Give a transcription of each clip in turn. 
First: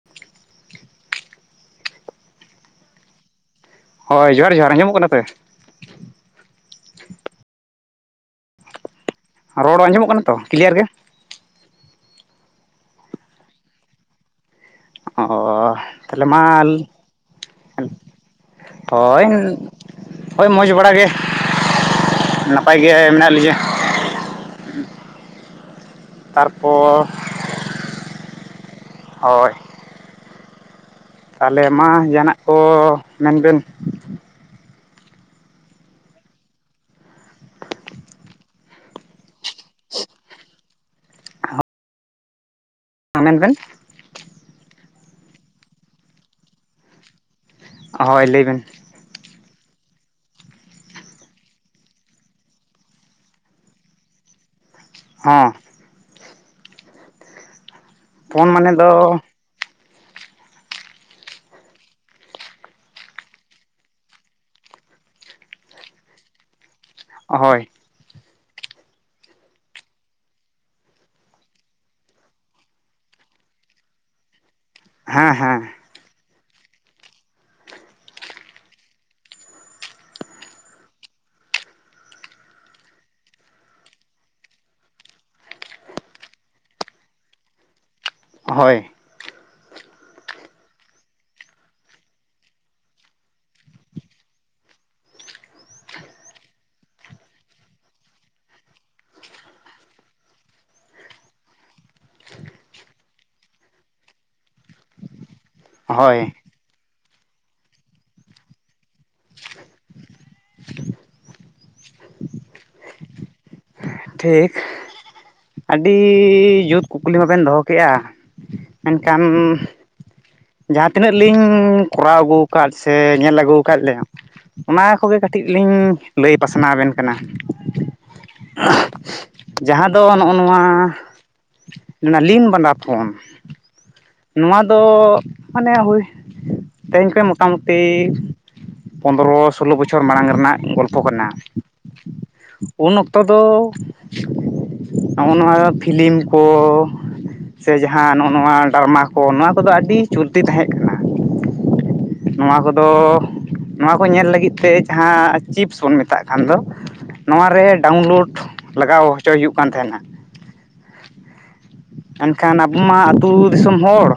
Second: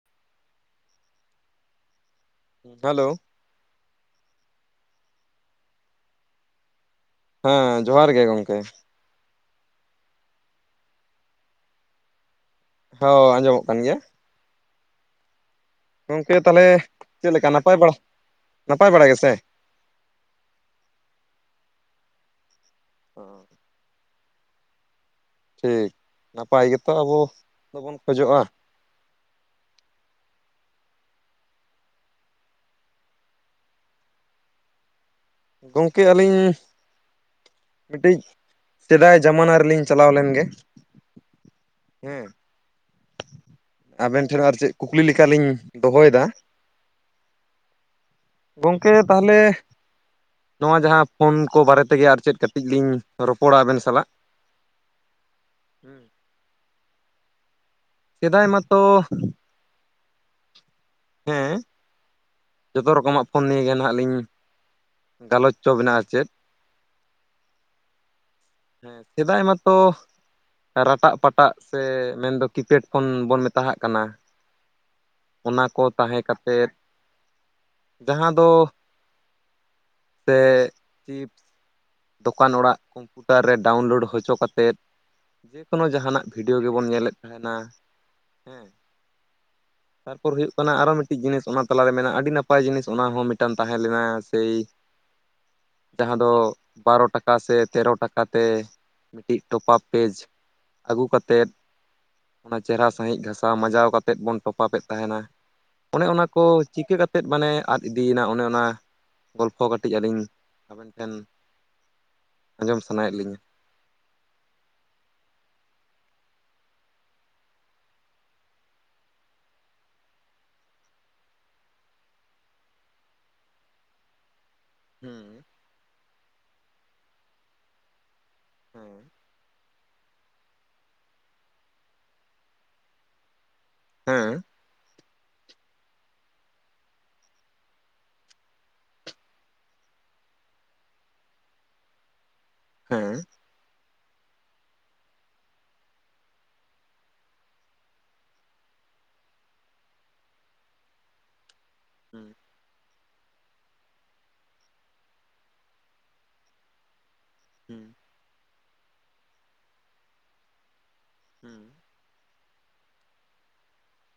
[inaudible] ᱦᱩᱸ, ᱦᱮᱞᱳ᱾ ᱦᱳᱭ, ᱡᱚᱦᱟᱨ ᱡᱚᱦᱟᱨ ᱟᱸᱡᱚᱢᱚᱜ ᱠᱟᱱᱟ ᱯᱮ? ᱦᱮᱸ, ᱡᱚᱦᱟᱨ ᱜᱮ ᱜᱚᱝᱠᱮ᱾ ᱨᱚᱲ ᱟᱸᱡᱚᱢᱚᱜ ᱠᱟᱱᱟ ᱛᱚ ᱠᱞᱤᱭᱟᱨ ᱜᱮ? ᱦᱚᱸ, ᱟᱸᱡᱚᱢᱚᱜ ᱠᱟᱱ ᱜᱮᱭᱟ᱾ ᱚ, ᱛᱟᱦᱞᱮ ᱜᱚᱝᱠᱮ ᱛᱟᱦᱚᱞᱮ ᱢᱟᱞ ᱪᱮᱫ ᱞᱮᱠᱟ ᱱᱟᱯᱟᱭ ᱵᱟᱲᱟ ᱱᱟᱯᱟᱭ ᱵᱟᱲᱟ ᱦᱳᱭ ᱜᱮᱥᱮ ᱦᱳᱭ ᱢᱚᱡᱽ ᱵᱟᱲᱟ ᱜᱮ, ᱱᱟᱯᱟᱭ ᱜᱮ ᱢᱮᱱᱟᱜ ᱞᱤᱧᱟᱹ᱾ ᱴᱷᱤᱠ ᱱᱟᱯᱟᱭ ᱜᱮᱛᱚ ᱛᱟᱨᱯᱚᱨ ᱟᱵᱚ ᱫᱚᱵᱚᱱ ᱠᱷᱚᱡᱚᱜᱼᱟ᱾ ᱦᱳᱭ᱾ ᱛᱟᱦᱞᱮ ᱢᱟ ᱡᱟᱦᱟᱱᱟᱜ ᱠᱚ ᱢᱮᱱ ᱵᱮᱱ᱾ ᱜᱚᱝᱠᱮ ᱟᱹᱞᱤᱧ ᱢᱤᱫᱴᱤᱡ ᱥᱮᱫᱟᱭ ᱡᱟᱢᱟᱱᱟ ᱨᱮᱞᱤᱧ ᱪᱟᱞᱟᱣ ᱞᱮᱱ ᱜᱮ᱾ ᱦᱩᱸ ᱦᱮᱸ, ᱢᱮᱱ ᱵᱮᱱ᱾ ᱟᱵᱮᱱ ᱴᱷᱮᱱ ᱟᱨ ᱪᱮᱫ ᱠᱩᱠᱞᱤ ᱞᱮᱠᱟ ᱞᱤᱧ ᱫᱚᱦᱚᱭ ᱫᱟ᱾ ᱦᱳᱭ ᱞᱟᱹᱭ ᱵᱮᱱ ᱜᱚᱝᱠᱮ ᱛᱟᱦᱞᱮ ᱱᱚᱣᱟ ᱡᱟᱦᱟᱸ ᱯᱷᱳᱱ ᱠᱚ ᱵᱟᱨᱮ ᱛᱮᱜᱮ ᱟᱨ ᱪᱮᱫ ᱠᱟᱹᱴᱤᱡ ᱞᱤᱧ ᱨᱚᱯᱚᱲᱟ ᱟᱵᱮᱱ ᱥᱟᱞᱟᱜ᱾ ᱦᱮᱸ ᱥᱮᱫᱟᱭ ᱯᱷᱳᱱ ᱢᱟᱱᱮ ᱢᱟᱛᱚ ᱫᱚ ᱦᱮᱸ ᱡᱚᱛᱚ ᱨᱚᱠᱚᱢᱟᱜ ᱯᱷᱳᱱ ᱱᱤᱭᱮ ᱜᱮ ᱱᱟᱦᱟᱜ ᱞᱤᱧ ᱜᱟᱞᱚᱪ ᱪᱚ ᱵᱮᱱᱟ ᱟᱨ ᱪᱮᱫ᱾ ᱦᱳᱭ᱾ ᱦᱮᱸ ᱥᱮᱫᱟᱭ ᱢᱟᱛᱚ ᱨᱟᱴᱟᱜ ᱯᱟᱴᱟᱜ ᱥᱮ ᱢᱮᱱᱫᱚ ᱠᱤᱯᱮᱴ ᱯᱷᱳᱱ ᱵᱚᱱ ᱢᱮᱛᱟ ᱦᱟᱜ ᱠᱟᱱᱟ᱾ ᱦᱮᱸ ᱦᱮᱸ ᱚᱱᱟ ᱠᱚ ᱛᱟᱦᱮᱸ ᱠᱟᱛᱮᱫ ᱡᱟᱦᱟᱸ ᱫᱚ ᱥᱮ ᱪᱤᱯᱥ᱾ ᱫᱚᱠᱟᱱ ᱚᱲᱟᱜ ᱠᱚᱢᱯᱩᱴᱟᱨ ᱨᱮ ᱰᱟᱣᱩᱱᱞᱳᱰ ᱦᱚᱪᱚ ᱠᱟᱛᱮᱫ ᱡᱮᱠᱳᱱᱳ ᱡᱟᱦᱟᱱᱟᱜ ᱵᱷᱤᱰᱤᱭᱳ ᱜᱮᱵᱚᱱ ᱧᱮᱞᱮᱫ ᱛᱟᱦᱮᱱᱟ, ᱦᱮᱸ᱾ ᱦᱳᱭ ᱛᱟᱨᱯᱚᱨ ᱦᱩᱭᱩᱜ ᱠᱟᱱᱟ ᱟᱨᱚ ᱢᱤᱫᱴᱤᱡ ᱡᱤᱱᱤᱥ ᱚᱱᱟ ᱛᱟᱞᱟᱨᱮ ᱢᱮ ᱟᱹᱰᱤ ᱱᱟᱯᱟᱭ ᱡᱤᱱᱤᱥ ᱚᱱᱟ ᱦᱚᱸ ᱢᱤᱫᱴᱟᱱ ᱛᱟᱦᱮᱸ ᱞᱮᱱᱟ ᱥᱮᱭ ᱡᱟᱦᱟᱸ ᱫᱚ ᱵᱟᱨᱚ ᱴᱟᱠᱟ ᱥᱮ ᱛᱮᱨᱚ ᱴᱟᱠᱟ ᱛᱮ ᱢᱤᱫᱴᱤᱡ ᱴᱚᱯᱟᱯ ᱯᱮᱡᱽ ᱟᱹᱜᱩ ᱠᱟᱛᱮᱫ᱾ ᱚᱱᱟ ᱪᱮᱦᱨᱟ ᱥᱟᱺᱦᱤᱡ ᱜᱷᱟᱥᱟᱣ ᱢᱟᱡᱟᱣ ᱠᱟᱛᱮᱫ ᱵᱚᱱ ᱴᱚᱯᱟᱯᱮᱫ ᱛᱟᱦᱮᱱᱟ, ᱚᱱᱮ ᱦᱳᱭ ᱚᱱᱟ ᱠᱚ ᱪᱤᱠᱟᱹ ᱠᱟ ᱛᱮᱫ ᱢᱟᱱᱮ ᱟᱫ ᱤᱫᱤᱭᱮᱱᱟ ᱚᱱᱮ ᱚᱱᱟ ᱜᱚᱞᱯᱷᱚ ᱠᱟᱹᱴᱤᱡ ᱟᱹᱞᱤᱧ ᱟᱵᱮᱱ ᱴᱷᱮᱱ ᱟᱸᱡᱚᱢ ᱥᱟᱱᱟᱭᱮᱫ ᱞᱤᱧᱟᱹ᱾ ᱴᱷᱤᱠ, ᱟᱹᱰᱤ ᱡᱩᱛ ᱠᱩᱠᱞᱤ ᱢᱟᱵᱮᱱ ᱫᱚᱦᱚ ᱠᱮᱼᱟ᱾ ᱢᱮᱱᱠᱷᱟᱱ᱾ ᱡᱟᱦᱟᱸ ᱛᱤᱱᱟᱹᱜ ᱞᱤᱧ ᱠᱚᱨᱟᱣ ᱟᱹᱜᱩ ᱠᱟᱫ ᱥᱮ ᱧᱮᱞ ᱟᱹᱜᱩ ᱠᱟᱜ ᱞᱮᱭᱟ᱾ ᱚᱱᱟ ᱠᱚᱜᱮ ᱦᱩᱸ ᱠᱟᱹᱴᱤᱡ ᱞᱤᱧ ᱞᱟᱹᱭ ᱯᱟᱥᱱᱟᱣ ᱟᱵᱮᱱ ᱠᱟᱱᱟ᱾ ᱦᱮᱸ᱾ ᱡᱟᱦᱟᱸ ᱫᱚ ᱱᱚᱜᱼᱚ ᱱᱚᱣᱟ ᱞᱤᱱ ᱵᱟᱸᱫᱟ ᱯᱷᱳᱱ᱾ ᱦᱮᱸ ᱱᱚᱣᱟ ᱫᱚ ᱢᱟᱱᱮ ᱦᱩᱭ ᱛᱮᱦᱮᱧ ᱠᱷᱚᱭ ᱢᱚᱛᱟᱢᱩᱛᱤ ᱯᱚᱸᱫᱽᱨᱚ ᱥᱳᱞᱞᱳ ᱵᱚᱪᱷᱚᱨ ᱢᱟᱲᱟᱝ ᱨᱮᱱᱟᱜ ᱜᱚᱞᱯᱷᱚ ᱠᱟᱱᱟ, ᱩᱱ ᱦᱮᱸ ᱚᱠ ᱛᱚ ᱱᱚᱜᱼᱚ ᱱᱚᱣᱟ ᱯᱷᱤᱞᱤᱢ ᱠᱚ ᱥᱮ ᱡᱟᱦᱟᱸ ᱱᱚᱜᱼᱚ ᱱᱚᱣᱟ ᱰᱟᱨᱢᱟ ᱠᱚ ᱱᱚᱣᱟ ᱠᱚᱫᱚ ᱟᱹᱰᱤ ᱪᱚᱞᱛᱤ ᱛᱟᱦᱮᱸᱜ ᱦᱩᱸ᱾ ᱱᱚᱣᱟ ᱠᱚᱫᱚ ᱱᱚᱣᱟ ᱠᱚ ᱧᱮᱞ ᱞᱟᱹᱜᱤᱫ ᱛᱮ ᱡᱟᱦᱟᱸ ᱪᱤᱯᱥ ᱵᱚᱱ ᱢᱮᱛᱟᱜ ᱠᱟᱱ ᱫᱚ᱾ ᱱᱚᱣᱟ ᱨᱮ ᱦᱩᱸ ᱰᱟᱣᱩᱱᱞᱳᱰ ᱞᱟᱜᱟᱣ ᱦᱚᱪᱚᱭ ᱦᱩᱭᱩᱜ ᱠᱟᱱ ᱛᱟᱦᱮᱸᱱᱟ᱾ ᱦᱩᱸ᱾ ᱮᱱᱠᱷᱟᱱ ᱟᱵᱚ ᱢᱟ ᱟᱛᱳ ᱫᱤᱥᱚᱢ ᱦᱚᱲ,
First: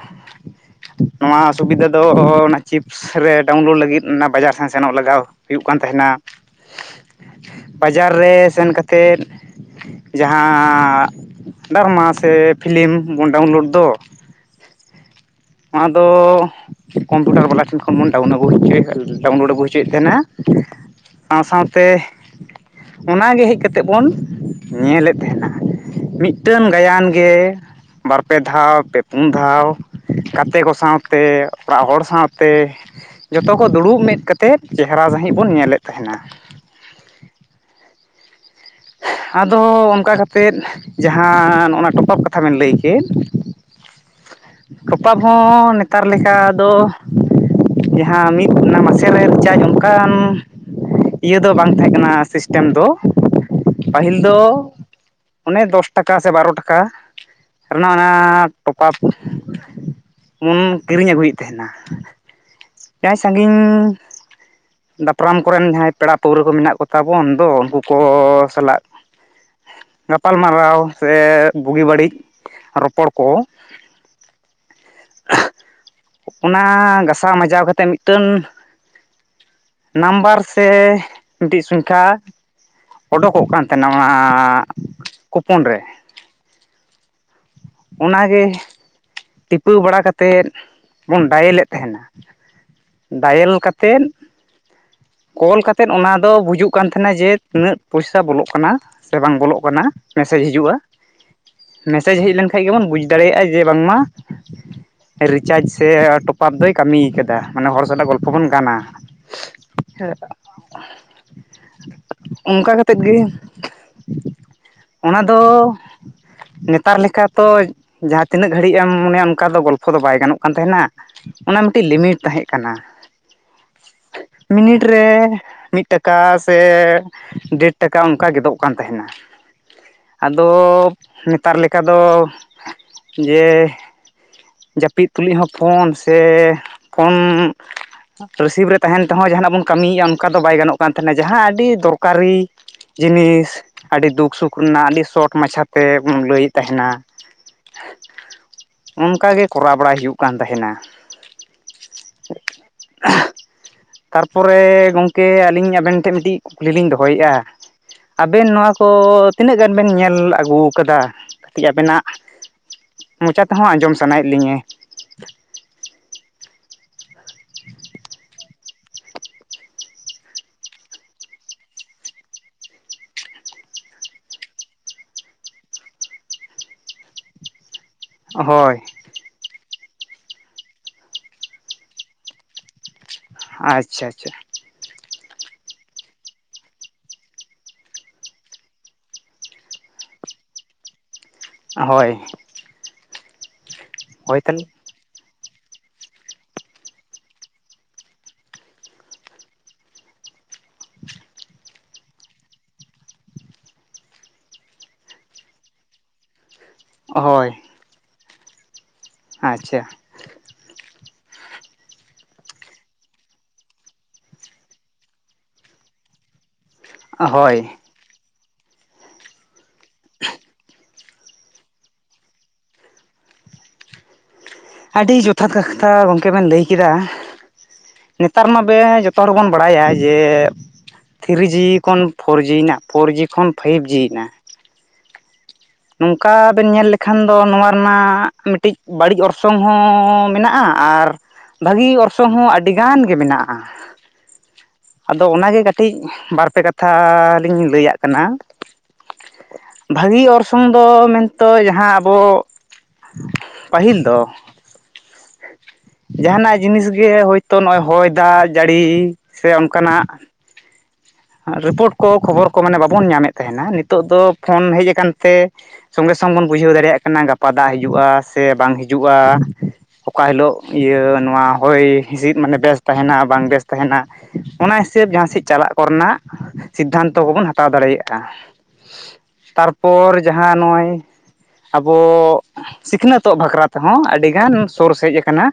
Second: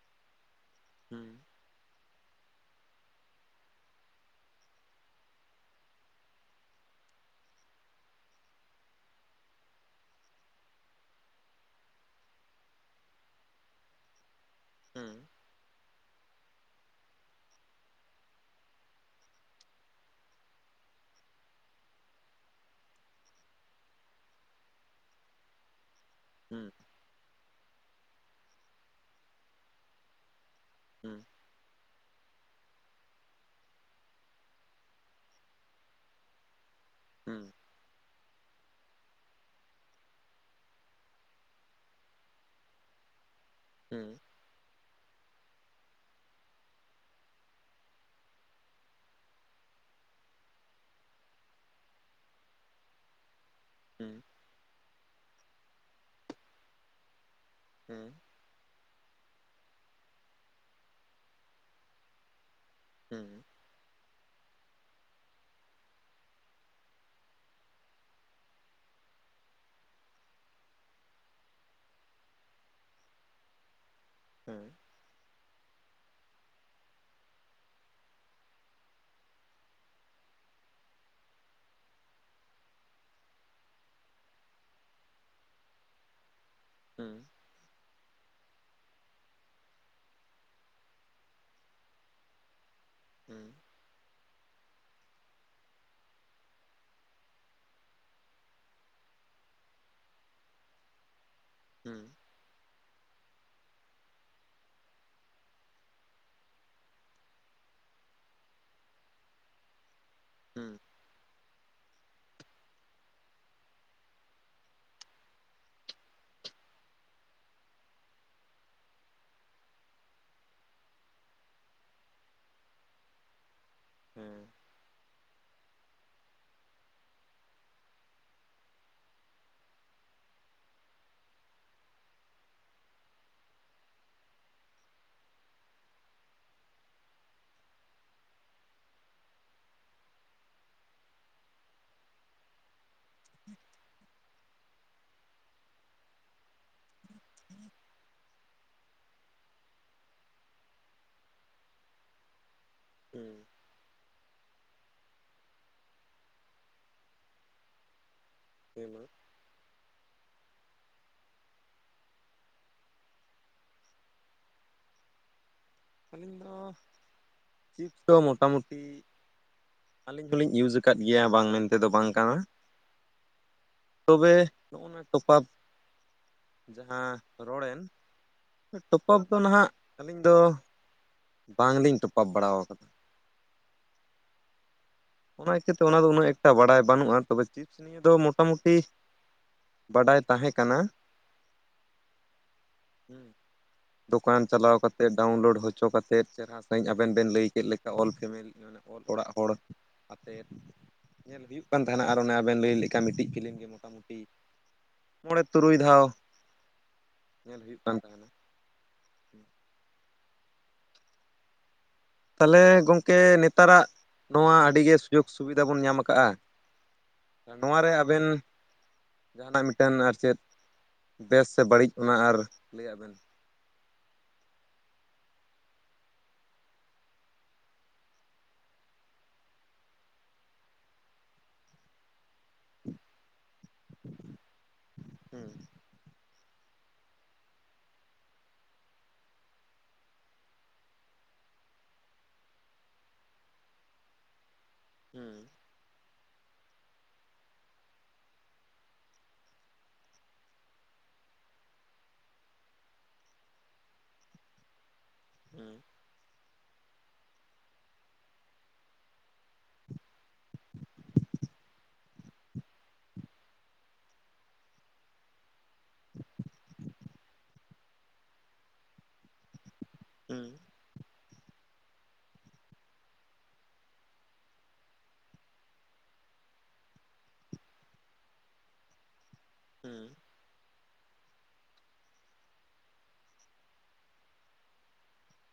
ᱦᱩᱸ ᱱᱚᱣᱟ ᱛᱩᱵᱤᱫᱟ ᱫᱚ ᱚᱱᱟ ᱪᱤᱯᱥ ᱨᱮ ᱰᱟᱣᱩᱱᱞᱳᱰ ᱞᱟᱹᱜᱤᱫ ᱚᱱᱟ ᱵᱟᱡᱟᱨ ᱥᱮᱱ ᱥᱮᱱᱚᱜ ᱞᱟᱜᱟᱣ ᱦᱩᱭᱩᱜ ᱠᱟᱱ ᱛᱟᱦᱮᱱᱟ᱾ ᱵᱟᱡᱟᱨ ᱨᱮ ᱥᱮᱱ ᱠᱟᱛᱮᱫ ᱡᱟᱦᱟᱸ ᱰᱟᱨᱢᱟ ᱥᱮ ᱯᱷᱤᱞᱤᱢ ᱵᱚᱱ ᱰᱟᱣᱩᱱᱞᱳᱰ ᱫᱚ᱾ ᱦᱩᱸ᱾ ᱟᱫᱚ ᱠᱚᱢᱯᱤᱭᱩᱴᱟᱨ ᱵᱟᱞᱟ ᱴᱷᱮᱱ ᱠᱷᱚᱱ ᱵᱚᱱ ᱰᱟᱣᱩᱱ ᱟᱹᱜᱩ ᱦᱚᱪᱚᱭᱮᱫ ᱰᱟᱣᱩᱱᱞᱳᱰ ᱟᱹᱜᱩ ᱦᱚᱪᱚᱭᱮᱫ ᱛᱟᱦᱮᱸᱱᱟ᱾ ᱥᱟᱶ ᱥᱟᱶᱛᱮ ᱚᱱᱟᱜᱮ ᱦᱮᱡ ᱠᱟᱛᱮᱜ ᱵᱚᱱ ᱧᱮᱞᱮᱫ ᱛᱮᱦᱮᱱᱟ, ᱢᱤᱜ ᱴᱮᱱ ᱦᱩᱸ ᱜᱟᱭᱟᱱ ᱜᱮ ᱵᱟᱨᱯᱮ ᱫᱷᱟᱣ, ᱯᱮ ᱯᱩᱱ ᱫᱷᱟᱣ ᱜᱟᱛᱮ ᱠᱚ ᱦᱩᱸ ᱥᱟᱶᱛᱮ ᱚᱲᱟᱜ ᱦᱚᱲ ᱥᱟᱶᱛᱮ, ᱡᱚᱛᱚ ᱠᱚ ᱫᱩᱲᱩᱵ ᱢᱮᱫ ᱠᱟᱛᱮᱫ ᱪᱮᱦᱨᱟ ᱥᱟᱺᱦᱤᱡ ᱵᱚᱱ ᱧᱮᱞᱮᱫ ᱛᱟᱦᱮᱱᱟ᱾ ᱦᱩᱸ᱾ ᱟᱫᱚ ᱚᱱᱠᱟ ᱠᱟᱛᱮᱫ ᱡᱟᱦᱟᱸ ᱚᱱᱟ ᱴᱚᱯᱟᱯ ᱠᱟᱛᱷᱟ ᱵᱮᱱ ᱞᱟᱹᱭ ᱠᱮᱫ᱾ ᱦᱩᱸ᱾ ᱴᱚᱯᱟᱯ ᱦᱚᱸ ᱱᱮᱛᱟᱨ ᱞᱮᱠᱟ ᱫᱚ ᱡᱟᱦᱟᱸ ᱢᱤᱫ ᱚᱱᱟ ᱢᱟᱥᱮ ᱨᱮ ᱨᱤᱪᱟᱨᱡᱽ ᱚᱱᱠᱟᱱ ᱤᱭᱟᱹ ᱫᱚ ᱵᱟᱝ ᱛᱟᱦᱮᱸ ᱠᱟᱱᱟ ᱥᱤᱥᱴᱮᱢ ᱫᱚ᱾ ᱦᱩᱸ ᱯᱟᱹᱦᱤᱞ ᱫᱚ ᱚᱱᱮ ᱫᱚᱥ ᱴᱟᱠᱟ ᱥᱮ ᱵᱟᱨᱚ ᱴᱟᱠᱟ ᱨᱮᱱᱟᱜ ᱚᱱᱟ ᱦᱩᱸ ᱴᱚᱯᱟᱯ ᱩᱱ ᱠᱤᱨᱤᱧ ᱟᱹᱜᱩᱭᱮᱜ ᱛᱟᱦᱮᱱᱟ᱾ ᱡᱟᱦᱟᱭ ᱦᱩᱸ ᱦᱮᱸ ᱥᱟᱺᱜᱤᱧ ᱫᱟᱯᱨᱟᱢ ᱠᱚᱨᱮᱱ ᱡᱟᱦᱟᱸᱭ ᱯᱮᱲᱟ ᱯᱟᱹᱣᱟᱹ ᱠᱚ ᱢᱮᱱᱟᱜ ᱠᱚᱛᱟ ᱵᱚᱱ ᱫᱚ ᱩᱱᱠᱩ ᱠᱚ ᱥᱟᱞᱟᱜ ᱜᱟᱯᱟᱞ ᱢᱟᱨᱟᱨᱟᱣ, ᱥᱮ ᱵᱩᱜᱤ ᱵᱟᱹᱲᱤᱡ ᱨᱚᱯᱚᱲ ᱠᱚ ᱦᱮᱸ ᱚᱱᱟ ᱜᱟᱥᱟᱣ ᱢᱟᱡᱟᱣ ᱠᱟᱛᱮ ᱢᱤᱫ ᱴᱟᱹᱱ ᱱᱟᱢᱵᱟᱨ ᱥᱮ ᱢᱤᱫᱴᱤᱡ ᱥᱚᱝᱠᱷᱟ ᱚᱰᱳᱠᱚᱜ ᱠᱟᱱ ᱛᱟᱦᱮᱸᱱᱟ ᱚᱱᱟ ᱠᱩᱯᱚᱱ ᱨᱮ ᱦᱮᱸ ᱚᱱᱟ ᱜᱮ ᱴᱤᱯᱟᱹᱣ ᱵᱟᱲᱟ ᱠᱟᱛᱮᱫ ᱵᱚᱱ ᱰᱟᱭᱮᱹᱞᱮᱫ ᱛᱟᱦᱮᱸᱱᱟ ᱾ ᱦᱩᱸ ᱰᱟᱭᱮᱞ ᱠᱟᱛᱮᱫ ᱠᱚᱞ ᱠᱟᱛᱮᱫ ᱚᱱᱟ ᱫᱚ ᱵᱩᱡᱩᱜ ᱠᱟᱱ ᱛᱟᱦᱮᱱᱟ ᱡᱮ ᱛᱤᱱᱟᱹᱜ ᱯᱚᱭᱥᱟ ᱵᱚᱞᱚᱜ ᱠᱟᱱᱟ ᱾ ᱥᱮ ᱵᱟᱝ ᱵᱚᱞᱚᱜ ᱠᱟᱱᱟ ᱢᱮᱥᱮᱡᱽ ᱦᱤᱡᱩᱜᱼᱟ ᱾ ᱦᱩᱸ ᱢᱮᱥᱮᱡᱽ ᱦᱮᱡ ᱞᱮᱱᱠᱷᱟᱡ ᱜᱮᱵᱚᱱ ᱵᱩᱡ ᱫᱟᱲᱮᱭᱟᱜᱼᱟ ᱡᱮ ᱵᱟᱝᱢᱟ ᱨᱤᱪᱟᱡᱽ ᱥᱮ ᱴᱚᱯᱟᱯ ᱫᱚᱭ ᱠᱟᱹᱢᱤᱭ ᱠᱟᱫᱟ ᱢᱟᱱᱮ ᱦᱚᱲ ᱥᱟᱞᱟᱜ ᱜᱚᱞᱯᱷᱚ ᱵᱚᱱ ᱜᱟᱱᱟ ᱾ [inaudible] ᱦᱩᱸ ᱚᱱᱠᱟ ᱠᱟᱛᱮᱫ ᱜᱮ ᱚᱱᱟ ᱫᱚᱻ ᱱᱮᱛᱟᱨ ᱞᱮᱠᱟ ᱛᱚᱡ ᱡᱟᱦᱟᱸ ᱛᱤᱱᱟᱹᱜ ᱜᱷᱟᱹᱲᱤᱡ ᱪᱮᱻᱢ ᱢᱚᱱᱮᱭᱟ ᱚᱱᱠᱟ ᱫᱚ ᱜᱚᱞᱯᱷᱚ ᱫᱚ ᱵᱟᱭ ᱜᱟᱱᱚᱜ ᱠᱟᱱ ᱛᱟᱦᱮᱱᱟ ᱚᱱᱟ ᱢᱤᱫᱴᱤᱡ ᱞᱤᱢᱤᱴ ᱛᱟᱦᱮᱸᱜ ᱠᱟᱱᱟ ᱾ ᱦᱮᱸ ᱢᱤᱱᱤᱴ ᱨᱮ ᱢᱤᱫ ᱴᱟᱠᱟ ᱥᱮ ᱰᱮᱴ ᱴᱟᱠᱟ ᱚᱱᱠᱟ ᱜᱮᱫᱚᱜ ᱠᱟᱱ ᱛᱟᱦᱮᱸᱱᱟ᱾ ᱟᱫᱚ ᱱᱮᱛᱟᱨ ᱞᱮᱠᱟᱫᱚ ᱡᱮᱻ ᱡᱟᱯᱤᱫ ᱛᱩᱞᱩᱡ ᱦᱚᱸ ᱯᱷᱳᱱ ᱥᱮᱻ ᱯᱷᱳᱱᱻ ᱨᱤᱥᱤᱵᱷ ᱨᱮ ᱛᱟᱦᱮᱸᱱ ᱛᱮᱦᱚᱸ ᱡᱟᱦᱟᱱᱟᱜ ᱵᱚᱱ ᱠᱟᱹᱢᱤᱭᱮᱫᱼᱟ ᱚᱱᱠᱟ ᱫᱚ ᱵᱟᱭ ᱜᱟᱱᱚᱜ ᱠᱟᱱ ᱛᱟᱦᱮᱸᱱᱟ ᱡᱟᱦᱟᱸ ᱟᱹᱰᱤ ᱫᱚᱨᱠᱟᱨᱤ ᱡᱤᱱᱤᱥ ᱟᱹᱰᱤ ᱫᱩᱠ-ᱥᱩᱠ ᱨᱮᱱᱟᱜ ᱟᱹᱰᱤ ᱥᱚᱴ ᱢᱟᱪᱷᱟ ᱛᱮ ᱵᱚᱱ ᱞᱟᱹᱭᱮᱫ ᱛᱟᱦᱮᱸᱱᱟ ᱾ [unintelligible] ᱚᱱᱠᱟ ᱜᱮ ᱠᱚᱨᱟᱣ ᱵᱟᱲᱟᱭ ᱦᱩᱭᱩᱜ ᱠᱟᱱ ᱛᱟᱦᱮᱸᱱᱟ ᱾ ᱦᱮᱸ ᱯᱚᱨᱮ ᱜᱚᱝᱠᱮ ᱟᱹᱞᱤᱧ ᱟᱵᱮᱱ ᱴᱷᱮᱱ ᱢᱤᱫᱴᱤᱡ ᱠᱩᱠᱞᱤ ᱞᱤᱧ ᱫᱚᱦᱚᱭᱮᱫᱼᱟ ᱾ ᱟᱵᱮᱱ ᱱᱚᱣᱟ ᱠᱚᱻᱫ ᱛᱤᱱᱟᱹᱜ ᱜᱟᱱ ᱵᱮᱱ ᱧᱮᱞ ᱟᱜᱩ ᱠᱟᱫᱟ ᱠᱟᱹᱴᱤᱡ ᱟᱵᱮᱱᱟᱜ ᱢᱚᱪᱟᱹᱛ ᱛᱮᱦᱚᱸ ᱟᱸᱡᱚᱢ ᱥᱟᱱᱟᱭᱮᱫ ᱞᱤᱧᱟᱹ ᱾ ᱟᱹᱞᱤᱧ ᱫᱚ ᱪᱤᱯᱥ ᱫᱚ ᱢᱚᱴᱟᱢᱩᱴᱤ ᱟᱹᱞᱤᱧ ᱫᱚᱞᱤᱧ ᱤᱭᱩᱡᱽ ᱠᱟᱫ ᱜᱮᱭᱟ ᱵᱟᱝ ᱢᱮᱱᱛᱮ ᱫᱚ ᱵᱟᱝ ᱠᱟᱱᱟ ᱾ ᱛᱚᱵᱮ ᱱᱚᱜᱼᱚ ᱱᱟ ᱴᱚᱯᱟᱯ ᱡᱟᱦᱟᱸ ᱨᱚᱲᱮᱱ ᱦᱳᱭ ᱴᱚᱯᱟᱯ ᱫᱚ ᱱᱟᱦᱟᱜ ᱟᱹᱞᱤᱧ ᱫᱚ ᱵᱟᱝᱞᱤᱧ ᱴᱚᱯᱟᱯ ᱵᱟᱲᱟᱣ ᱠᱟᱫᱟ ᱾ ᱟᱪᱪᱷᱟ ᱟᱪᱪᱷᱟ, ᱚᱱᱟ ᱤᱪᱪᱟᱹᱛᱮ ᱚᱱᱟ ᱫᱚ ᱩᱱᱟᱹᱜ ᱮᱠᱴᱟ ᱵᱟᱲᱟᱭ ᱵᱟᱹᱱᱩᱜᱼᱟ ᱛᱚᱵᱮ ᱪᱤᱯᱥ ᱱᱤᱭᱮ ᱫᱚ ᱢᱚᱴᱟᱢᱩᱴᱤ ᱵᱟᱰᱟᱭ ᱛᱟᱦᱮᱸ ᱠᱟᱱᱟ ᱦᱚᱭ ᱦᱩᱸ ᱫᱚᱠᱟᱱ ᱛᱟᱦᱚᱞᱮ ᱪᱟᱞᱟᱣ ᱠᱟᱛ ᱛᱮ ᱰᱟᱣᱩᱱᱞᱳᱰ ᱦᱚᱪᱚ ᱠᱟᱛᱮᱫ ᱪᱮᱦᱨᱟ ᱥᱟᱺᱦᱤᱡ ᱟᱵᱮᱱ ᱵᱮᱱ ᱞᱟᱹᱭ ᱠᱮᱫ ᱞᱮᱠᱟ ᱚᱞ ᱯᱷᱮᱹᱢᱮᱹᱞᱤ ᱢᱟᱱᱮ ᱚᱞ ᱚᱲᱟᱜ ᱦᱚᱲ ᱟᱛᱮᱫ ᱧᱮᱞ ᱦᱩᱭᱩᱜ ᱠᱟᱱ ᱛᱟᱦᱮᱱᱟ ᱟᱨ ᱚᱱᱮ ᱟᱵᱮᱱ ᱞᱟᱹᱭ ᱞᱮᱠᱟ ᱢᱤᱫᱴᱤᱡ ᱯᱷᱤᱞᱤᱢ ᱜᱮ ᱢᱚᱴᱟᱢᱩᱴᱤ ᱢᱚᱬᱮ ᱛᱩᱨᱩᱭ ᱫᱷᱟᱣ, ᱧᱮᱞ ᱦᱩᱭᱩᱜ ᱠᱟᱱ ᱛᱟᱦᱮᱸᱱᱟ ᱾ ᱟᱸᱪᱷᱟ ᱛᱟᱦᱞᱮ ᱜᱚᱢᱠᱮ ᱱᱮᱛᱟᱨᱟᱜ ᱱᱚᱣᱟ ᱟᱹᱰᱤᱜᱮ ᱥᱩᱡᱳᱜᱽ ᱥᱩᱵᱤᱫᱷᱟ ᱵᱚᱱ ᱧᱟᱢ ᱟᱠᱟᱜᱼᱟ ᱾ ᱦᱳᱭ ᱱᱚᱣᱟᱨᱮ ᱟᱵᱮᱱ ᱡᱟᱦᱟᱱᱟᱜ ᱢᱤᱫᱴᱮᱱ ᱟᱨ ᱪᱮᱫ ᱵᱮᱥ ᱥᱮ ᱵᱟᱹᱲᱤᱡ ᱚᱱᱟ ᱟᱨ ᱞᱟᱹᱭᱟᱜ ᱵᱮᱱ ᱟᱹᱰᱤ ᱡᱚᱛᱷᱟᱛ ᱠᱟ-ᱠᱟᱛᱷᱟ ᱜᱚᱝᱠᱮ ᱵᱮᱱ ᱞᱟᱹᱭ ᱠᱮᱫᱟ ᱾ ᱱᱮᱛᱟᱨ ᱢᱟᱵᱮ ᱡᱚᱛᱚ ᱦᱚᱲ ᱵᱚᱱ ᱵᱟᱲᱟᱭᱟ ᱡᱮ ᱛᱷᱤᱨᱤ ᱡᱤ ᱠᱷᱚᱱ ᱯᱷᱳᱨ ᱡᱤ ᱮᱱᱟ ᱯᱷᱳᱨ ᱡᱤ ᱠᱷᱚᱱ ᱯᱷᱟᱭᱤᱵᱷ ᱡᱤ ᱮᱱᱟ ᱦᱩᱸ ᱱᱚᱝᱠᱟᱻ ᱵᱮᱱ ᱧᱮᱞ ᱞᱮᱠᱷᱟᱱ ᱫᱚ ᱱᱚᱣᱟ ᱨᱮᱱᱟᱜᱻ ᱢᱤᱫᱴᱤᱡ ᱵᱟᱲᱤᱡ ᱚᱨᱥᱚᱝ ᱦᱚᱸᱻ ᱢᱮᱱᱟᱜᱼᱟ᱾ ᱟᱨ ᱵᱷᱟᱹᱜᱤ ᱚᱨᱥᱚᱝ ᱦᱚᱸ ᱟᱹᱰᱤ ᱜᱟᱱ ᱜᱮ ᱢᱤᱱᱟᱜᱼᱟ ᱾ ᱟᱫᱚ ᱦᱩᱸ ᱚᱱᱟᱜᱮ ᱠᱟᱛᱼᱼ ᱴᱤᱡ ᱵᱟᱨᱯᱮ ᱠᱟᱛᱷᱟᱻ ᱞᱤᱧ ᱞᱟᱹᱭᱟᱜ ᱠᱟᱱᱟ ᱵᱷᱟᱹᱜᱤ ᱚᱨᱥᱼᱼ ᱛᱩᱝ ᱫᱚ ᱢᱮᱱᱛᱮ ᱛᱚ ᱡᱟᱦᱟᱸ ᱟᱵᱚ ᱯᱟᱦᱤᱞ ᱫᱚᱼᱼ ᱦᱩᱸ ᱡᱟᱦᱟᱸ ᱱᱟᱜ ᱡᱤᱱᱤᱥ ᱜᱮ ᱦᱚᱭᱛᱚ ᱱᱚᱜ-ᱚᱭ ᱦᱚᱭ ᱫᱟᱜ ᱡᱟᱹᱲᱤ ᱥᱮ ᱚᱱᱠᱟ ᱱᱟᱜᱼᱼ ᱟᱸ ᱨᱤᱯᱳᱴ ᱠᱚ ᱠᱷᱚᱵᱚᱨ ᱠᱚ ᱢᱟᱱᱮ ᱵᱟᱵᱚᱱ ᱧᱟᱢᱮᱜ ᱛᱟᱦᱮᱱᱟ ᱱᱤᱛᱚᱜ ᱫᱚ ᱯᱷᱳᱱ ᱦᱮᱡ ᱟᱠᱟᱱᱼᱼ ᱛᱮ ᱥᱚᱸᱜᱮ ᱥᱚᱝ ᱵᱚᱱ ᱵᱩᱡᱷᱟᱹᱣ ᱫᱟᱲᱮᱭᱟᱜ ᱠᱟᱱᱟ ᱜᱟᱯᱟ ᱫᱟᱜ ᱦᱤᱡᱩᱜ-ᱟ ᱥᱮ ᱵᱟᱝ ᱦᱤᱡᱩᱜᱼᱼ ᱡᱩᱜ-ᱟ ᱚᱠᱟ ᱦᱩᱸ ᱦᱤᱞᱳᱜᱼᱼ ᱤᱭᱟᱹ ᱱᱚᱣᱟ ᱦᱚᱭ ᱦᱤᱸᱥᱤᱫ ᱢᱟᱱᱮ ᱵᱮᱥ ᱛᱟᱦᱮᱱᱟ ᱵᱟᱝ ᱵᱮᱥ ᱛᱟᱦᱮᱱᱟ᱾ ᱚᱱᱟ ᱦᱤᱥᱟᱹᱵᱽ ᱡᱟᱦᱟᱸ ᱥᱮᱡ ᱪᱟᱞᱟᱜ ᱠᱚ ᱨᱮᱱᱟᱜ ᱥᱤᱫᱽᱫᱷᱟᱱᱛᱚ ᱠᱚᱵᱚᱱ ᱦᱟᱛᱟᱣ ᱫᱟᱲᱮᱭᱟᱜ-ᱟ᱾ ᱦᱩᱸ ᱯᱚᱨ ᱡᱟᱦᱟᱸ ᱱᱚᱜ-ᱚᱸᱭᱼᱼ ᱟᱵᱚ ᱥᱤᱠᱷᱱᱟᱹᱛᱚᱜ ᱵᱷᱟᱠᱷᱨᱟ ᱛᱮᱦᱚᱸ ᱟᱹᱰᱤᱜᱟᱱ ᱥᱳᱨᱥ ᱦᱮᱡ ᱠᱟᱱᱟ᱾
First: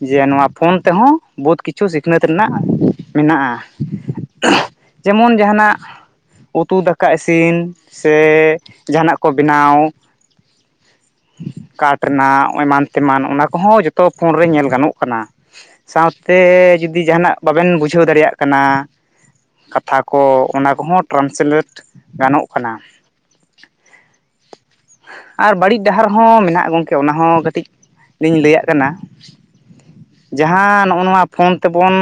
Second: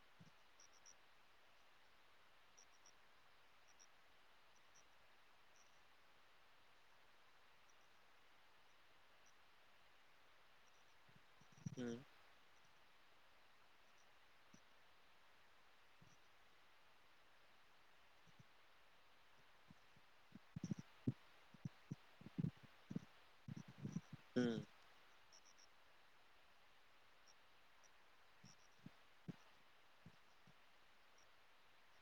ᱡᱮ ᱱᱚᱣᱟ ᱯᱷᱳᱱ ᱛᱮᱦᱚᱸ ᱵᱚᱦᱩᱛ ᱠᱤᱪᱷᱩ ᱥᱤᱠᱷᱱᱟᱹᱛ ᱨᱮᱱᱟᱜ ᱢᱮᱱᱟᱜ-ᱟ᱾ ᱡᱮᱢᱚᱱ ᱡᱟᱦᱟᱸᱱᱟᱜ ᱩᱛᱩ ᱫᱟᱠᱟ ᱤᱥᱤᱱ ᱥᱮᱼᱼ ᱡᱟᱦᱟᱸᱱᱟᱜ ᱠᱚ ᱵᱮᱱᱟᱣ ᱦᱩᱸ ᱠᱟᱴ ᱨᱮᱱᱟᱜ ᱮᱢᱟᱱᱼᱼ ᱛᱮᱢᱟᱱ ᱚᱱᱟ ᱠᱚᱦᱚᱸ ᱡᱚᱛᱚ ᱯᱷᱳᱱ ᱨᱮ ᱧᱮᱞ ᱜᱟᱱᱚᱜ ᱠᱟᱱᱟ᱾ ᱥᱟᱶᱛᱮ ᱡᱩᱫᱤ ᱡᱟᱦᱟᱸᱱᱟᱜ ᱵᱟᱵᱮᱱ ᱵᱩᱡᱷᱟᱹᱣ ᱫᱟᱲᱮᱭᱟᱜ ᱠᱟᱱᱟ᱾ ᱠᱟᱛᱷᱟ ᱠᱚ ᱚᱱᱟ ᱠᱚᱦᱚᱸ ᱴᱨᱟᱱᱥᱮᱞᱮᱴ ᱜᱟᱱᱚᱜ ᱠᱟᱱᱟ᱾ ᱦᱩᱸ᱾ ᱟᱨ ᱵᱟᱲᱤᱡ ᱰᱟᱦᱟᱨ ᱦᱚᱸ ᱢᱮᱱᱟᱜ-ᱟ ᱜᱚᱝᱠᱮ ᱚᱱᱟ ᱦᱚᱸ ᱠᱟᱹᱴᱤᱡ ᱞᱤᱧ ᱞᱟᱹᱭᱟᱜ ᱠᱟᱱᱟ᱾ ᱡᱟᱦᱟᱸ ᱱᱚᱜ-ᱚ ᱱᱚᱣᱟ ᱯᱷᱳᱱ ᱛᱮᱵᱚᱱᱼᱼ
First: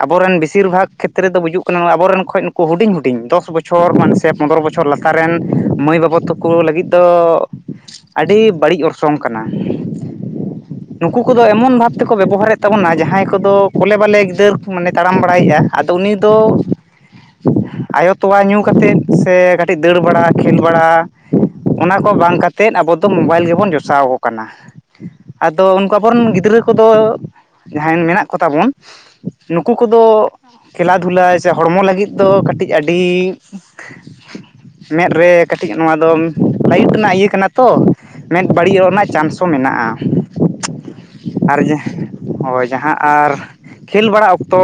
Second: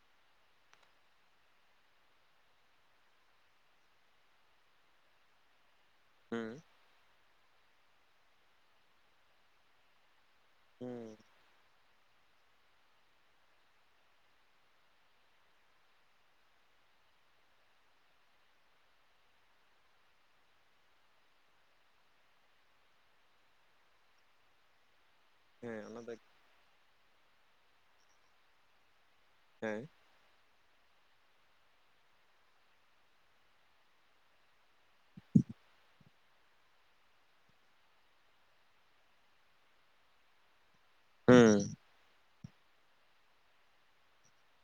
ᱟᱵᱚᱨᱮᱱ ᱵᱮᱥᱤᱨ ᱵᱷᱟᱜᱽ ᱠᱷᱮᱛ ᱨᱮ ᱫᱚ ᱵᱩᱡᱩᱜ ᱠᱟᱱᱟ ᱱᱚᱣᱟ ᱟᱵᱚᱨᱮᱱ ᱠᱷᱚᱡ ᱱᱩᱠᱩ‌ ᱦᱩᱰᱤᱧ ᱦᱩᱰᱤᱧ ᱫᱚᱥ ᱵᱚᱪᱚᱨ ᱢᱟᱱ ᱥᱮ ᱯᱚᱱᱫᱽᱨᱚᱼᱼ ᱵᱚᱪᱷᱚᱨ ᱞᱟᱛᱟᱨᱮᱱ ᱢᱟᱹᱭ ᱵᱟᱹᱵᱩ ᱦᱩᱸ ᱛᱟᱠᱚ ᱞᱟᱹᱜᱤᱫ ᱫᱚᱼᱼ ᱟᱹᱰᱤ ᱵᱟᱹᱲᱤᱡ ᱚᱨᱥᱚᱝ ᱠᱟᱱᱟ ᱦᱩᱸ ᱱᱩᱠᱩ ᱠᱚᱫᱚ ᱮᱢᱚᱱ ᱵᱷᱟᱵᱽᱼᱼ ᱛᱮᱠᱚ ᱵᱮᱵᱚᱦᱟᱨᱮᱫ ᱛᱟᱵᱚᱱᱟ ᱡᱟᱦᱟᱸᱭ ᱠᱚᱫᱚ ᱠᱚᱞᱮ ᱵᱟᱞᱮ ᱜᱤᱫᱟᱹᱨ ᱠᱚ ᱢᱟᱱᱮ ᱛᱟᱲᱟᱢ ᱵᱟᱲᱟᱭᱮᱜ-ᱟ ᱟᱫᱚ ᱩᱱᱤ ᱫᱚᱼᱼ ᱟᱭᱳ ᱛᱚᱣᱟ ᱧᱩ ᱠᱟᱛᱮᱫ ᱥᱮ ᱠᱟᱴᱼᱼ ᱴᱤᱡ ᱫᱟᱹᱲ ᱵᱟᱲᱟ ᱠᱷᱮᱞ ᱵᱟᱲᱟ ᱚᱱᱟ ᱠᱚ ᱵᱟᱝ ᱠᱟᱛᱮᱫ ᱟᱵᱚ ᱫᱚ ᱢᱳᱵᱟᱭᱤᱞ ᱜᱮᱵᱚᱱ ᱡᱚᱥᱟᱣ ᱠᱚ ᱠᱟᱱᱟ᱾ ᱟᱫᱚ ᱦᱮᱸ ᱩᱱᱠᱩ ᱚᱱᱟ ᱟᱵᱚ ᱫᱚ ᱨᱮᱱ ᱜᱤᱫᱽᱨᱟᱹ ᱠᱚᱫᱚ ᱡᱟᱦᱟᱸᱭ ᱢᱮᱱᱟᱜ ᱠᱚᱛᱟ ᱵᱚᱱᱼᱼ ᱱᱩᱠᱩ ᱦᱮᱸ ᱠᱚᱫᱚ ᱠᱷᱮᱞᱟ ᱫᱷᱩᱞᱟᱭ ᱥᱮ ᱦᱚᱲᱢᱚ ᱞᱟᱜᱤᱫ ᱫᱚ ᱠᱟᱴᱤᱡ ᱟᱹᱰᱤᱼᱼ ᱢᱮᱫ ᱨᱮ ᱠᱟᱹᱴᱤᱡ ᱱᱚᱣᱟ ᱫᱚᱢ ᱞᱟᱭᱤᱴ ᱨᱮᱱᱟᱜ ᱤᱭᱟᱹ ᱠᱟᱱᱟ ᱛᱚᱼᱼ ᱢᱮᱫ ᱵᱟᱲᱤᱡᱚᱜ ᱨᱮᱱᱟᱜ ᱪᱟᱱᱥ ᱦᱚᱸ ᱢᱮᱱᱟᱜ-ᱟ ᱦᱩᱸ ᱟᱨ ᱡᱟᱼᱼ ᱦᱚᱭ ᱡᱟᱦᱟᱸ ᱟᱨᱼᱼ ᱠᱷᱮᱞ ᱵᱟᱲᱟ ᱚᱠᱛᱚ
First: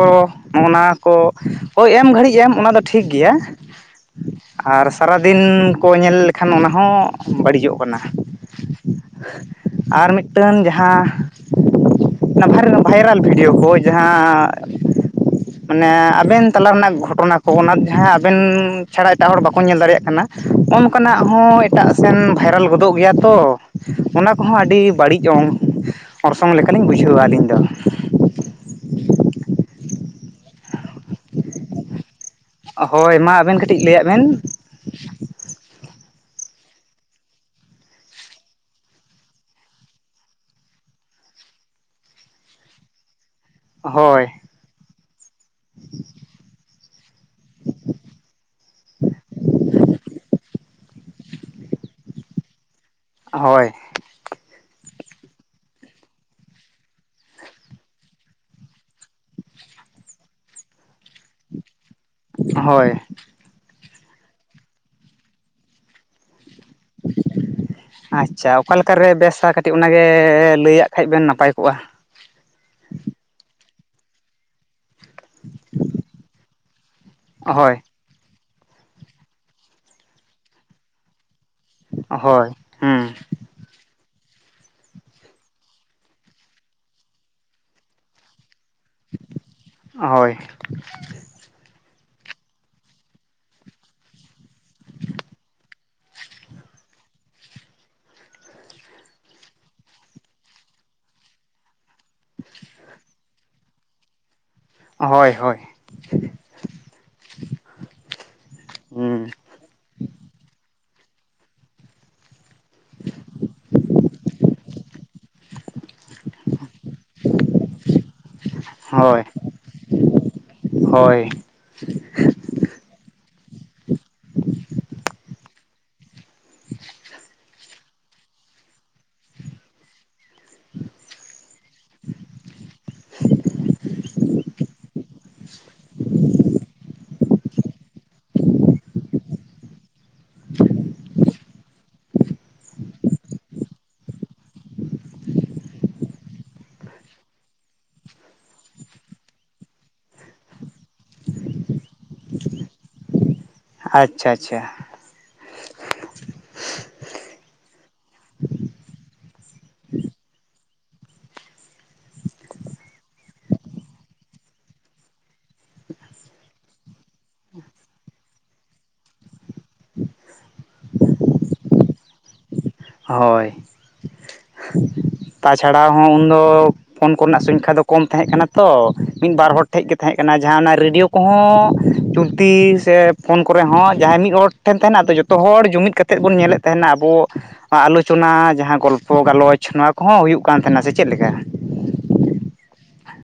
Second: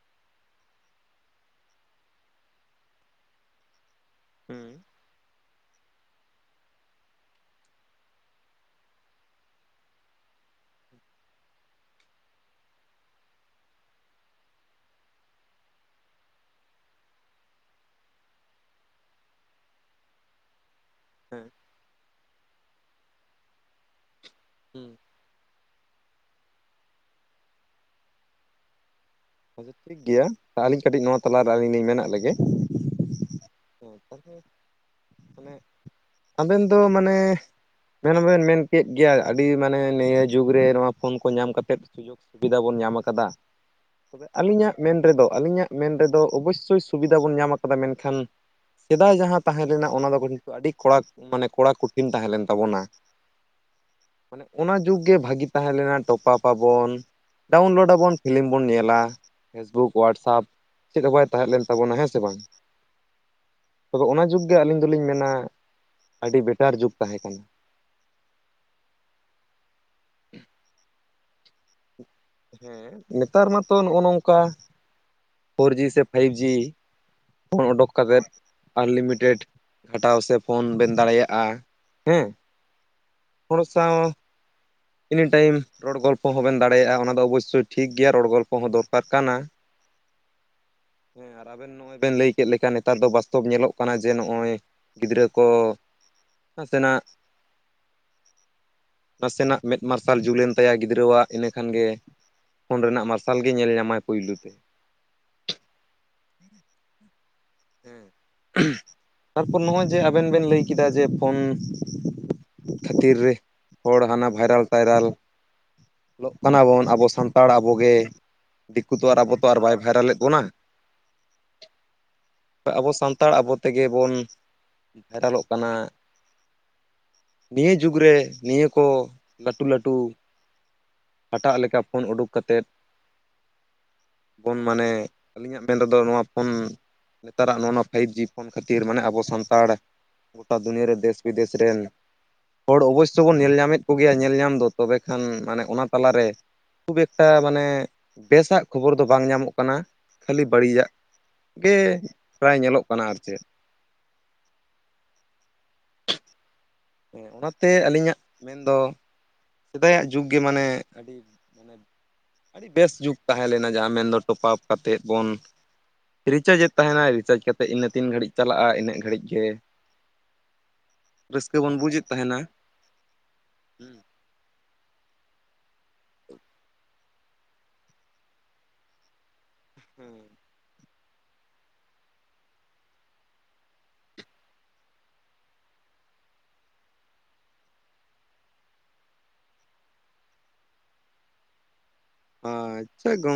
ᱱᱚᱜ-ᱚᱱᱟ ᱠᱚ ᱦᱳᱭ ᱮᱢ ᱜᱷᱟᱹᱲᱤᱡ ᱮᱢ ᱚᱱᱟ ᱫᱚ ᱴᱷᱤᱠ ᱜᱮᱭᱟ᱾ ᱦᱩᱸ ᱟᱨ ᱥᱟᱨᱟᱫᱤᱱ ᱠᱚ ᱧᱮᱞ ᱞᱮᱠᱷᱟᱱ ᱚᱱᱟ ᱦᱚᱸᱵᱟᱹᱲᱤᱡᱚᱜ ᱠᱟᱱᱟ᱾ ᱟᱨ ᱢᱤᱫᱴᱟᱹᱱ ᱡᱟᱦᱟᱸᱼᱼ ᱚᱱᱟ ᱵᱷᱟᱭᱨᱟᱞ ᱵᱷᱤᱰᱭᱳ ᱠᱚ ᱡᱟᱦᱟᱸᱼᱼ ᱢᱟᱱᱮ ᱟᱵᱮᱱ ᱛᱟᱞᱟ ᱨᱮᱱᱟᱜ ᱜᱷᱚᱴᱱᱟ ᱠᱚ ᱚᱱᱟ ᱡᱟᱦᱟᱸ ᱟᱵᱮᱱ ᱪᱷᱟᱲᱟᱼᱼ ᱮᱴᱟᱜ ᱦᱚᱲ ᱵᱟᱠᱚ ᱧᱮᱞ ᱫᱟᱲᱮᱭᱟᱜ ᱠᱟᱱᱟ ᱚᱱᱠᱟ ᱱᱟᱜ ᱦᱮᱸ ᱦᱚᱸ ᱮᱴᱟᱜ ᱥᱮᱱ ᱵᱷᱟᱭᱨᱟᱞ ᱜᱚᱫᱚᱜ ᱜᱮᱭᱟ ᱛᱚ᱾ ᱚᱱᱟ ᱠᱚᱦᱚᱸ ᱟᱰᱤ ᱦᱩᱸ ᱵᱟᱲᱤᱡ ᱚᱝ ᱚᱨᱥᱚᱝ ᱞᱮᱠᱟ ᱞᱤᱧ ᱵᱩᱡᱷᱟᱹᱣᱟ ᱟᱞᱤᱧ ᱫᱚ᱾ ᱴᱷᱤᱠ ᱜᱮᱭᱟ ᱟᱞᱤᱧ ᱠᱟᱹᱴᱤᱡ ᱱᱚᱣᱟ ᱛᱟᱞᱟ ᱨᱮ ᱟᱞᱤᱧ ᱞᱤᱧ ᱢᱮᱱᱟᱜ ᱞᱮᱜᱮ᱾ ᱦᱚᱭ ᱢᱟ ᱟᱵᱮᱱ ᱠᱟᱹᱴᱤᱡ ᱦᱮᱸ ᱞᱟᱹᱭᱟᱜ ᱵᱮᱱ? ᱛᱟᱦᱚᱞᱮ ᱢᱟᱱᱮ ᱟᱵᱮᱱ ᱫᱚ ᱢᱟᱱᱮᱼᱼ ᱢᱮᱱ ᱢᱟᱵᱮᱱ ᱢᱮᱱ ᱠᱮᱜ ᱜᱮᱭᱟ ᱟᱰᱤ ᱢᱟᱱᱮ ᱱᱮᱭᱟᱹ ᱡᱩᱜᱽ ᱨᱮ ᱱᱚᱣᱟ ᱯᱷᱳᱱ ᱠᱚ ᱧᱟᱢ ᱠᱟᱛᱮᱫᱼᱼ ᱥᱩᱵᱤᱫᱟ ᱵᱚᱱ ᱧᱟᱢ ᱟᱠᱟᱫᱟ ᱦᱳᱭ ᱟᱞᱤᱧᱟᱜᱼᱼ ᱢᱮᱱ ᱛᱮᱫᱚ ᱟᱞᱤᱧᱟᱜ ᱢᱮᱱ ᱛᱮᱫᱚ ᱚᱵᱚᱭᱥᱥᱳᱭ ᱥᱩᱵᱤᱫᱟ ᱵᱚᱱ ᱧᱟᱢ ᱟᱠᱟᱫᱟ ᱢᱮᱱᱠᱷᱟᱱ ᱥᱮᱫᱟᱭ ᱡᱟᱦᱟᱸ ᱛᱟᱦᱮᱸᱱᱼᱼ ᱞᱮᱱᱟ ᱚᱱᱟ ᱫᱚ ᱠᱤᱱᱛᱩ ᱟᱹᱰᱤ ᱠᱚᱲᱟ ᱩᱸ ᱢᱟᱱᱮ ᱠᱚᱲᱟ ᱠᱚᱴᱷᱤᱱ ᱛᱟᱦᱮᱸ ᱞᱮᱱ ᱛᱟᱵᱚᱱᱟ᱾ ᱦᱚᱭ᱾ ᱢᱟᱱᱮ ᱚᱱᱟ ᱡᱩᱜᱽ ᱜᱮ ᱵᱷᱟᱜᱤ ᱛᱟᱦᱮᱸ ᱞᱮᱱᱟ ᱴᱚᱯᱟᱯ ᱯᱟᱵᱚᱱᱼᱼ ᱰᱟᱣᱩᱱᱞᱳᱰ ᱟᱵᱚᱱ ᱯᱷᱤᱞᱤᱢ ᱵᱚᱱ ᱧᱮᱞᱟ, ᱯᱷᱮᱥᱵᱩᱠ ᱣᱟᱴᱥᱟᱯ ᱪᱮᱫ ᱦᱚᱸ ᱵᱟᱭ ᱛᱟᱦᱮᱸ ᱞᱮᱱ ᱛᱟᱵᱚᱱᱟ ᱦᱮᱸᱥ ᱪᱮ ᱵᱟᱝ? ᱦᱳᱭ ᱟᱫᱟ ᱚᱱᱟ ᱡᱩᱜᱽ ᱜᱮ ᱟᱹᱞᱤᱧ ᱫᱩᱞᱤᱧ ᱢᱮᱱᱟ, ᱟᱹᱰᱤ ᱵᱮᱴᱟᱨ ᱡᱩᱜᱽ ᱛᱟᱦᱮᱸ ᱠᱟᱱᱟ᱾ ᱟᱪᱪᱷᱟ ᱚᱠᱟ ᱞᱮᱠᱟ ᱨᱮ ᱵᱮᱥᱟ ᱠᱟᱹᱴᱤᱡ ᱚᱱᱟ ᱜᱮ ᱞᱟᱹᱭᱟᱜ ᱠᱷᱟᱡ ᱵᱮᱱ ᱱᱟᱯᱟᱭ ᱠᱚᱜᱼᱟ᱾ ᱦᱮᱸ ᱱᱮᱛᱟᱨ ᱢᱟᱛᱚ ᱱᱚᱜ-ᱚ ᱱᱚᱝᱠᱟ ᱯᱷᱳᱨ ᱡᱤ ᱥᱮ ᱯᱷᱟᱭᱤᱵᱷ ᱡᱤ᱾ ᱯᱷᱳᱱ ᱦᱳᱭ ᱚᱰᱚᱠ ᱠᱟᱛᱮᱫ ᱟᱱᱞᱤᱢᱤᱴᱮᱰ ᱜᱷᱟᱴᱟᱣ ᱥᱮ ᱯᱷᱳᱱ ᱵᱮᱱ ᱫᱟᱲᱮᱭᱟᱜᱼᱟ᱾ ᱦᱮᱸ ᱦᱳᱭ, ᱦᱩᱸ᱾ ᱦᱚᱲ ᱥᱟᱶ ᱮᱱᱤᱴᱟᱭᱤᱢ ᱨᱚᱲ ᱜᱚᱞᱯᱚ ᱦᱚᱸ ᱵᱮᱱ ᱫᱟᱲᱮᱭᱟᱜᱼᱟ ᱚᱱᱟ ᱫᱚ ᱚᱵᱚᱥᱥᱳᱭ ᱴᱷᱤᱠ ᱜᱮᱭᱟ ᱨᱚᱲ ᱜᱚᱞᱯᱚ ᱦᱚᱸ ᱫᱚᱨ ᱯᱟᱠ ᱠᱟᱱᱟ᱾ ᱦᱳᱭ ᱦᱮᱸ ᱟᱨ ᱟᱵᱮᱱ ᱱᱚᱜᱼᱚᱭ ᱵᱮᱱ ᱞᱟᱹᱭ ᱠᱮᱜ ᱞᱮᱠᱟ ᱱᱮᱛᱟᱨ ᱫᱚ ᱵᱟᱥᱛᱚᱵ ᱧᱮᱞᱚᱜ ᱠᱟᱱᱟ, ᱡᱮ ᱱᱚᱜᱼᱚᱭ ᱜᱤᱫᱽᱨᱟᱹ ᱠᱚ ᱱᱟᱥᱮᱱᱟᱜ, ᱱᱟᱥᱮᱱᱟᱜ ᱢᱮᱫ ᱢᱟᱨᱥᱟᱞ ᱡᱩᱞ ᱮᱱ ᱛᱟᱭᱟ ᱜᱤᱫᱽᱨᱟᱹᱣᱟᱜ ᱤᱱᱟᱹ ᱠᱷᱟᱱ ᱜᱮ ᱯᱷᱳᱱ ᱨᱮᱱᱟᱜ ᱢᱟᱨᱥᱟᱞ ᱜᱮ ᱧᱮᱞ ᱧᱟᱢᱟᱭ ᱯᱩᱭᱞᱩ ᱛᱮ᱾ ᱦᱳᱭ ᱦᱳᱭ᱾ ᱦᱮᱸ, ᱦᱩᱸ ᱛᱟᱨᱯᱚᱨ ᱱᱚᱜᱼᱚᱭ ᱡᱮ ᱟᱵᱮᱱ ᱵᱮᱱ ᱞᱟᱹᱭ ᱠᱮᱫᱟ ᱡᱮ ᱯᱷᱳᱱ᱾ ᱠᱷᱟᱹᱛᱤᱨ ᱨᱮ ᱦᱚᱲ ᱦᱟᱱᱟ ᱵᱷᱟᱭᱨᱟᱞ ᱴᱟᱭᱨᱟᱞ ᱞᱚᱜ ᱠᱟᱱᱟᱵᱚᱱ ᱟᱵᱚ ᱥᱟᱱᱛᱟᱲ ᱟᱵᱚ ᱜᱮ ᱫᱤᱠᱩ ᱛᱚ ᱟᱨ ᱦᱳᱭ ᱟᱵᱚ ᱛᱚ ᱟᱨ ᱵᱟᱭ ᱵᱷᱟᱭᱨᱟᱞᱮᱫ ᱵᱚᱱᱟ᱾ ᱦᱳᱭ᱾ ᱛᱚ ᱟᱵᱚ ᱥᱟᱱᱛᱟᱲ ᱟᱵᱚ ᱛᱮᱜᱮ ᱵᱚᱱ ᱵᱷᱟᱭᱨᱟᱞᱚᱜ ᱠᱟᱱᱟ᱾ [inaudible] ᱱᱤᱭᱟᱹ ᱡᱩᱜᱽ ᱨᱮ ᱱᱤᱭᱟᱹ ᱠᱚ ᱞᱟᱹᱴᱩ ᱞᱟᱹᱴᱩ ᱦᱟᱴᱟᱜ ᱞᱮᱠᱟ ᱯᱷᱳᱱ ᱩᱰᱩᱠ ᱠᱟᱛᱮᱫ ᱵᱚᱱ ᱢᱟᱱᱮ ᱟᱹᱞᱤᱧᱟᱜ ᱢᱮᱱ ᱨᱮᱫᱚ ᱱᱚᱣᱟ ᱯᱷᱳᱱ ᱱᱮᱛᱟᱨᱟᱜ ᱱᱚᱜ ᱱᱚᱣᱟ ᱯᱷᱟᱭᱤᱵᱷ ᱡᱤ ᱯᱷᱳᱱ ᱠᱷᱟᱹᱛᱤᱨ, ᱢᱟᱱᱮ ᱟᱵᱚ ᱥᱟᱱᱛᱟᱲ ᱜᱚᱴᱟ ᱫᱩᱱᱤᱭᱟᱹ ᱨᱮ ᱫᱮᱥᱼᱵᱤᱫᱮᱥ ᱨᱮᱱ ᱦᱚᱲ ᱚᱵᱚᱥᱥᱳ ᱵᱚᱱ ᱧᱮᱞ ᱧᱟᱢᱮᱫ ᱠᱚ ᱜᱮᱭᱟ ᱧᱮᱞ ᱧᱟᱢ ᱫᱚ ᱛᱚᱵᱮ ᱠᱷᱟᱱ ᱢᱟᱱᱮ ᱚᱱᱟ ᱛᱟᱞᱟᱨᱮ ᱠᱷᱩᱵ ᱮᱠᱴᱟ ᱢᱟᱱᱮ ᱵᱮᱥᱟᱜ ᱠᱷᱚᱵᱚᱨ ᱫᱚ ᱵᱟᱝ ᱧᱟᱢᱚᱜ ᱠᱟᱱᱟ ᱠᱷᱟᱹᱞᱤ ᱵᱟᱹᱲᱤᱭᱟᱜ ᱜᱮ ᱯᱨᱟᱭ ᱧᱮᱞᱚᱜ ᱠᱟᱱᱟ ᱟᱨ ᱪᱮᱫ᱾ ᱟᱪ ᱪᱷᱟ-ᱪᱷᱟ᱾ ᱦᱮᱸ, ᱚᱱᱟ ᱛᱮ ᱟᱹᱞᱤᱧᱟᱜ ᱢᱮᱱ ᱫᱚ᱾ ᱥᱮᱫᱟᱭᱟᱜ ᱡᱩᱜᱽ ᱜᱮ ᱢᱟᱱᱮ ᱟᱹᱰᱤ ᱟᱹᱰᱤ ᱵᱮᱥ ᱡᱩᱜᱽ ᱛᱟᱦᱮᱸ ᱞᱮᱱᱟ ᱡᱟᱦᱟᱸ ᱢᱮᱱ ᱫᱚ ᱴᱚᱯᱟᱯ ᱠᱟᱛᱮᱫ ᱵᱚᱱ ᱨᱤᱪᱟᱡᱮᱫ ᱛᱟᱦᱮᱱᱟᱭ ᱨᱤᱪᱟᱡᱽ ᱠᱟᱛᱮᱜ ᱤᱱᱟᱹ ᱛᱤᱱ ᱜᱷᱟᱹᱲᱤᱡ ᱪᱟᱞᱟᱜᱼᱟ ᱤᱱᱟᱹᱜ ᱜᱷᱟᱹᱲᱤᱡ ᱜᱮ ᱨᱟᱹᱥᱠᱟᱹ ᱵᱚᱱ ᱵᱩᱡᱮᱫ ᱛᱟᱦᱮᱸᱱᱟ᱾ ᱦᱳᱭ, ᱛᱟᱪᱷᱟᱲᱟ ᱦᱚᱸ ᱩᱱᱫᱚ ᱯᱷᱳᱱ ᱠᱚᱨᱮᱱᱟᱜ ᱥᱚᱝᱠᱷᱟ ᱫᱚ ᱠᱚᱢ ᱛᱟᱦᱮᱸᱜ ᱠᱟᱱᱟ ᱛᱚ, ᱢᱤᱜ ᱵᱟᱨ ᱦᱚᱲ ᱴᱷᱮᱡ ᱜᱮ ᱛᱟᱦᱮᱸᱜ ᱠᱟᱱᱟ᱾ ᱦᱮᱸ ᱡᱟᱦᱟᱸ ᱚᱱᱟ ᱨᱮᱰᱤᱭᱳ ᱠᱚᱦᱚᱸ ᱪᱚᱞᱛᱤ ᱥᱮ ᱯᱷᱳᱱ ᱠᱚᱨᱮ ᱦᱚᱸ ᱡᱟᱦᱟᱸᱭ ᱢᱤᱫ ᱦᱚᱲ ᱡᱷᱮᱱ ᱛᱟᱦᱮᱱ ᱟᱫᱚ ᱡᱚᱛᱚ ᱦᱚᱲ ᱡᱩᱢᱤᱫ ᱠᱟᱛᱮᱫ ᱵᱚᱱ ᱧᱮᱞᱮᱫ ᱛᱟᱦᱮᱱᱟ ᱟᱵᱚ᱾ ᱟ-ᱟᱞᱳᱪᱚᱱᱟ ᱡᱟᱦᱟᱸ ᱜᱚᱞᱯᱚ, ᱜᱟᱞᱚᱪ ᱱᱚᱣᱟ ᱠᱚᱦᱚᱸ ᱦᱩᱭᱩᱜ ᱠᱟᱱ ᱛᱟᱦᱮᱱᱟ ᱥᱮ ᱪᱮᱫᱞᱮᱠᱟ? [unintelligible]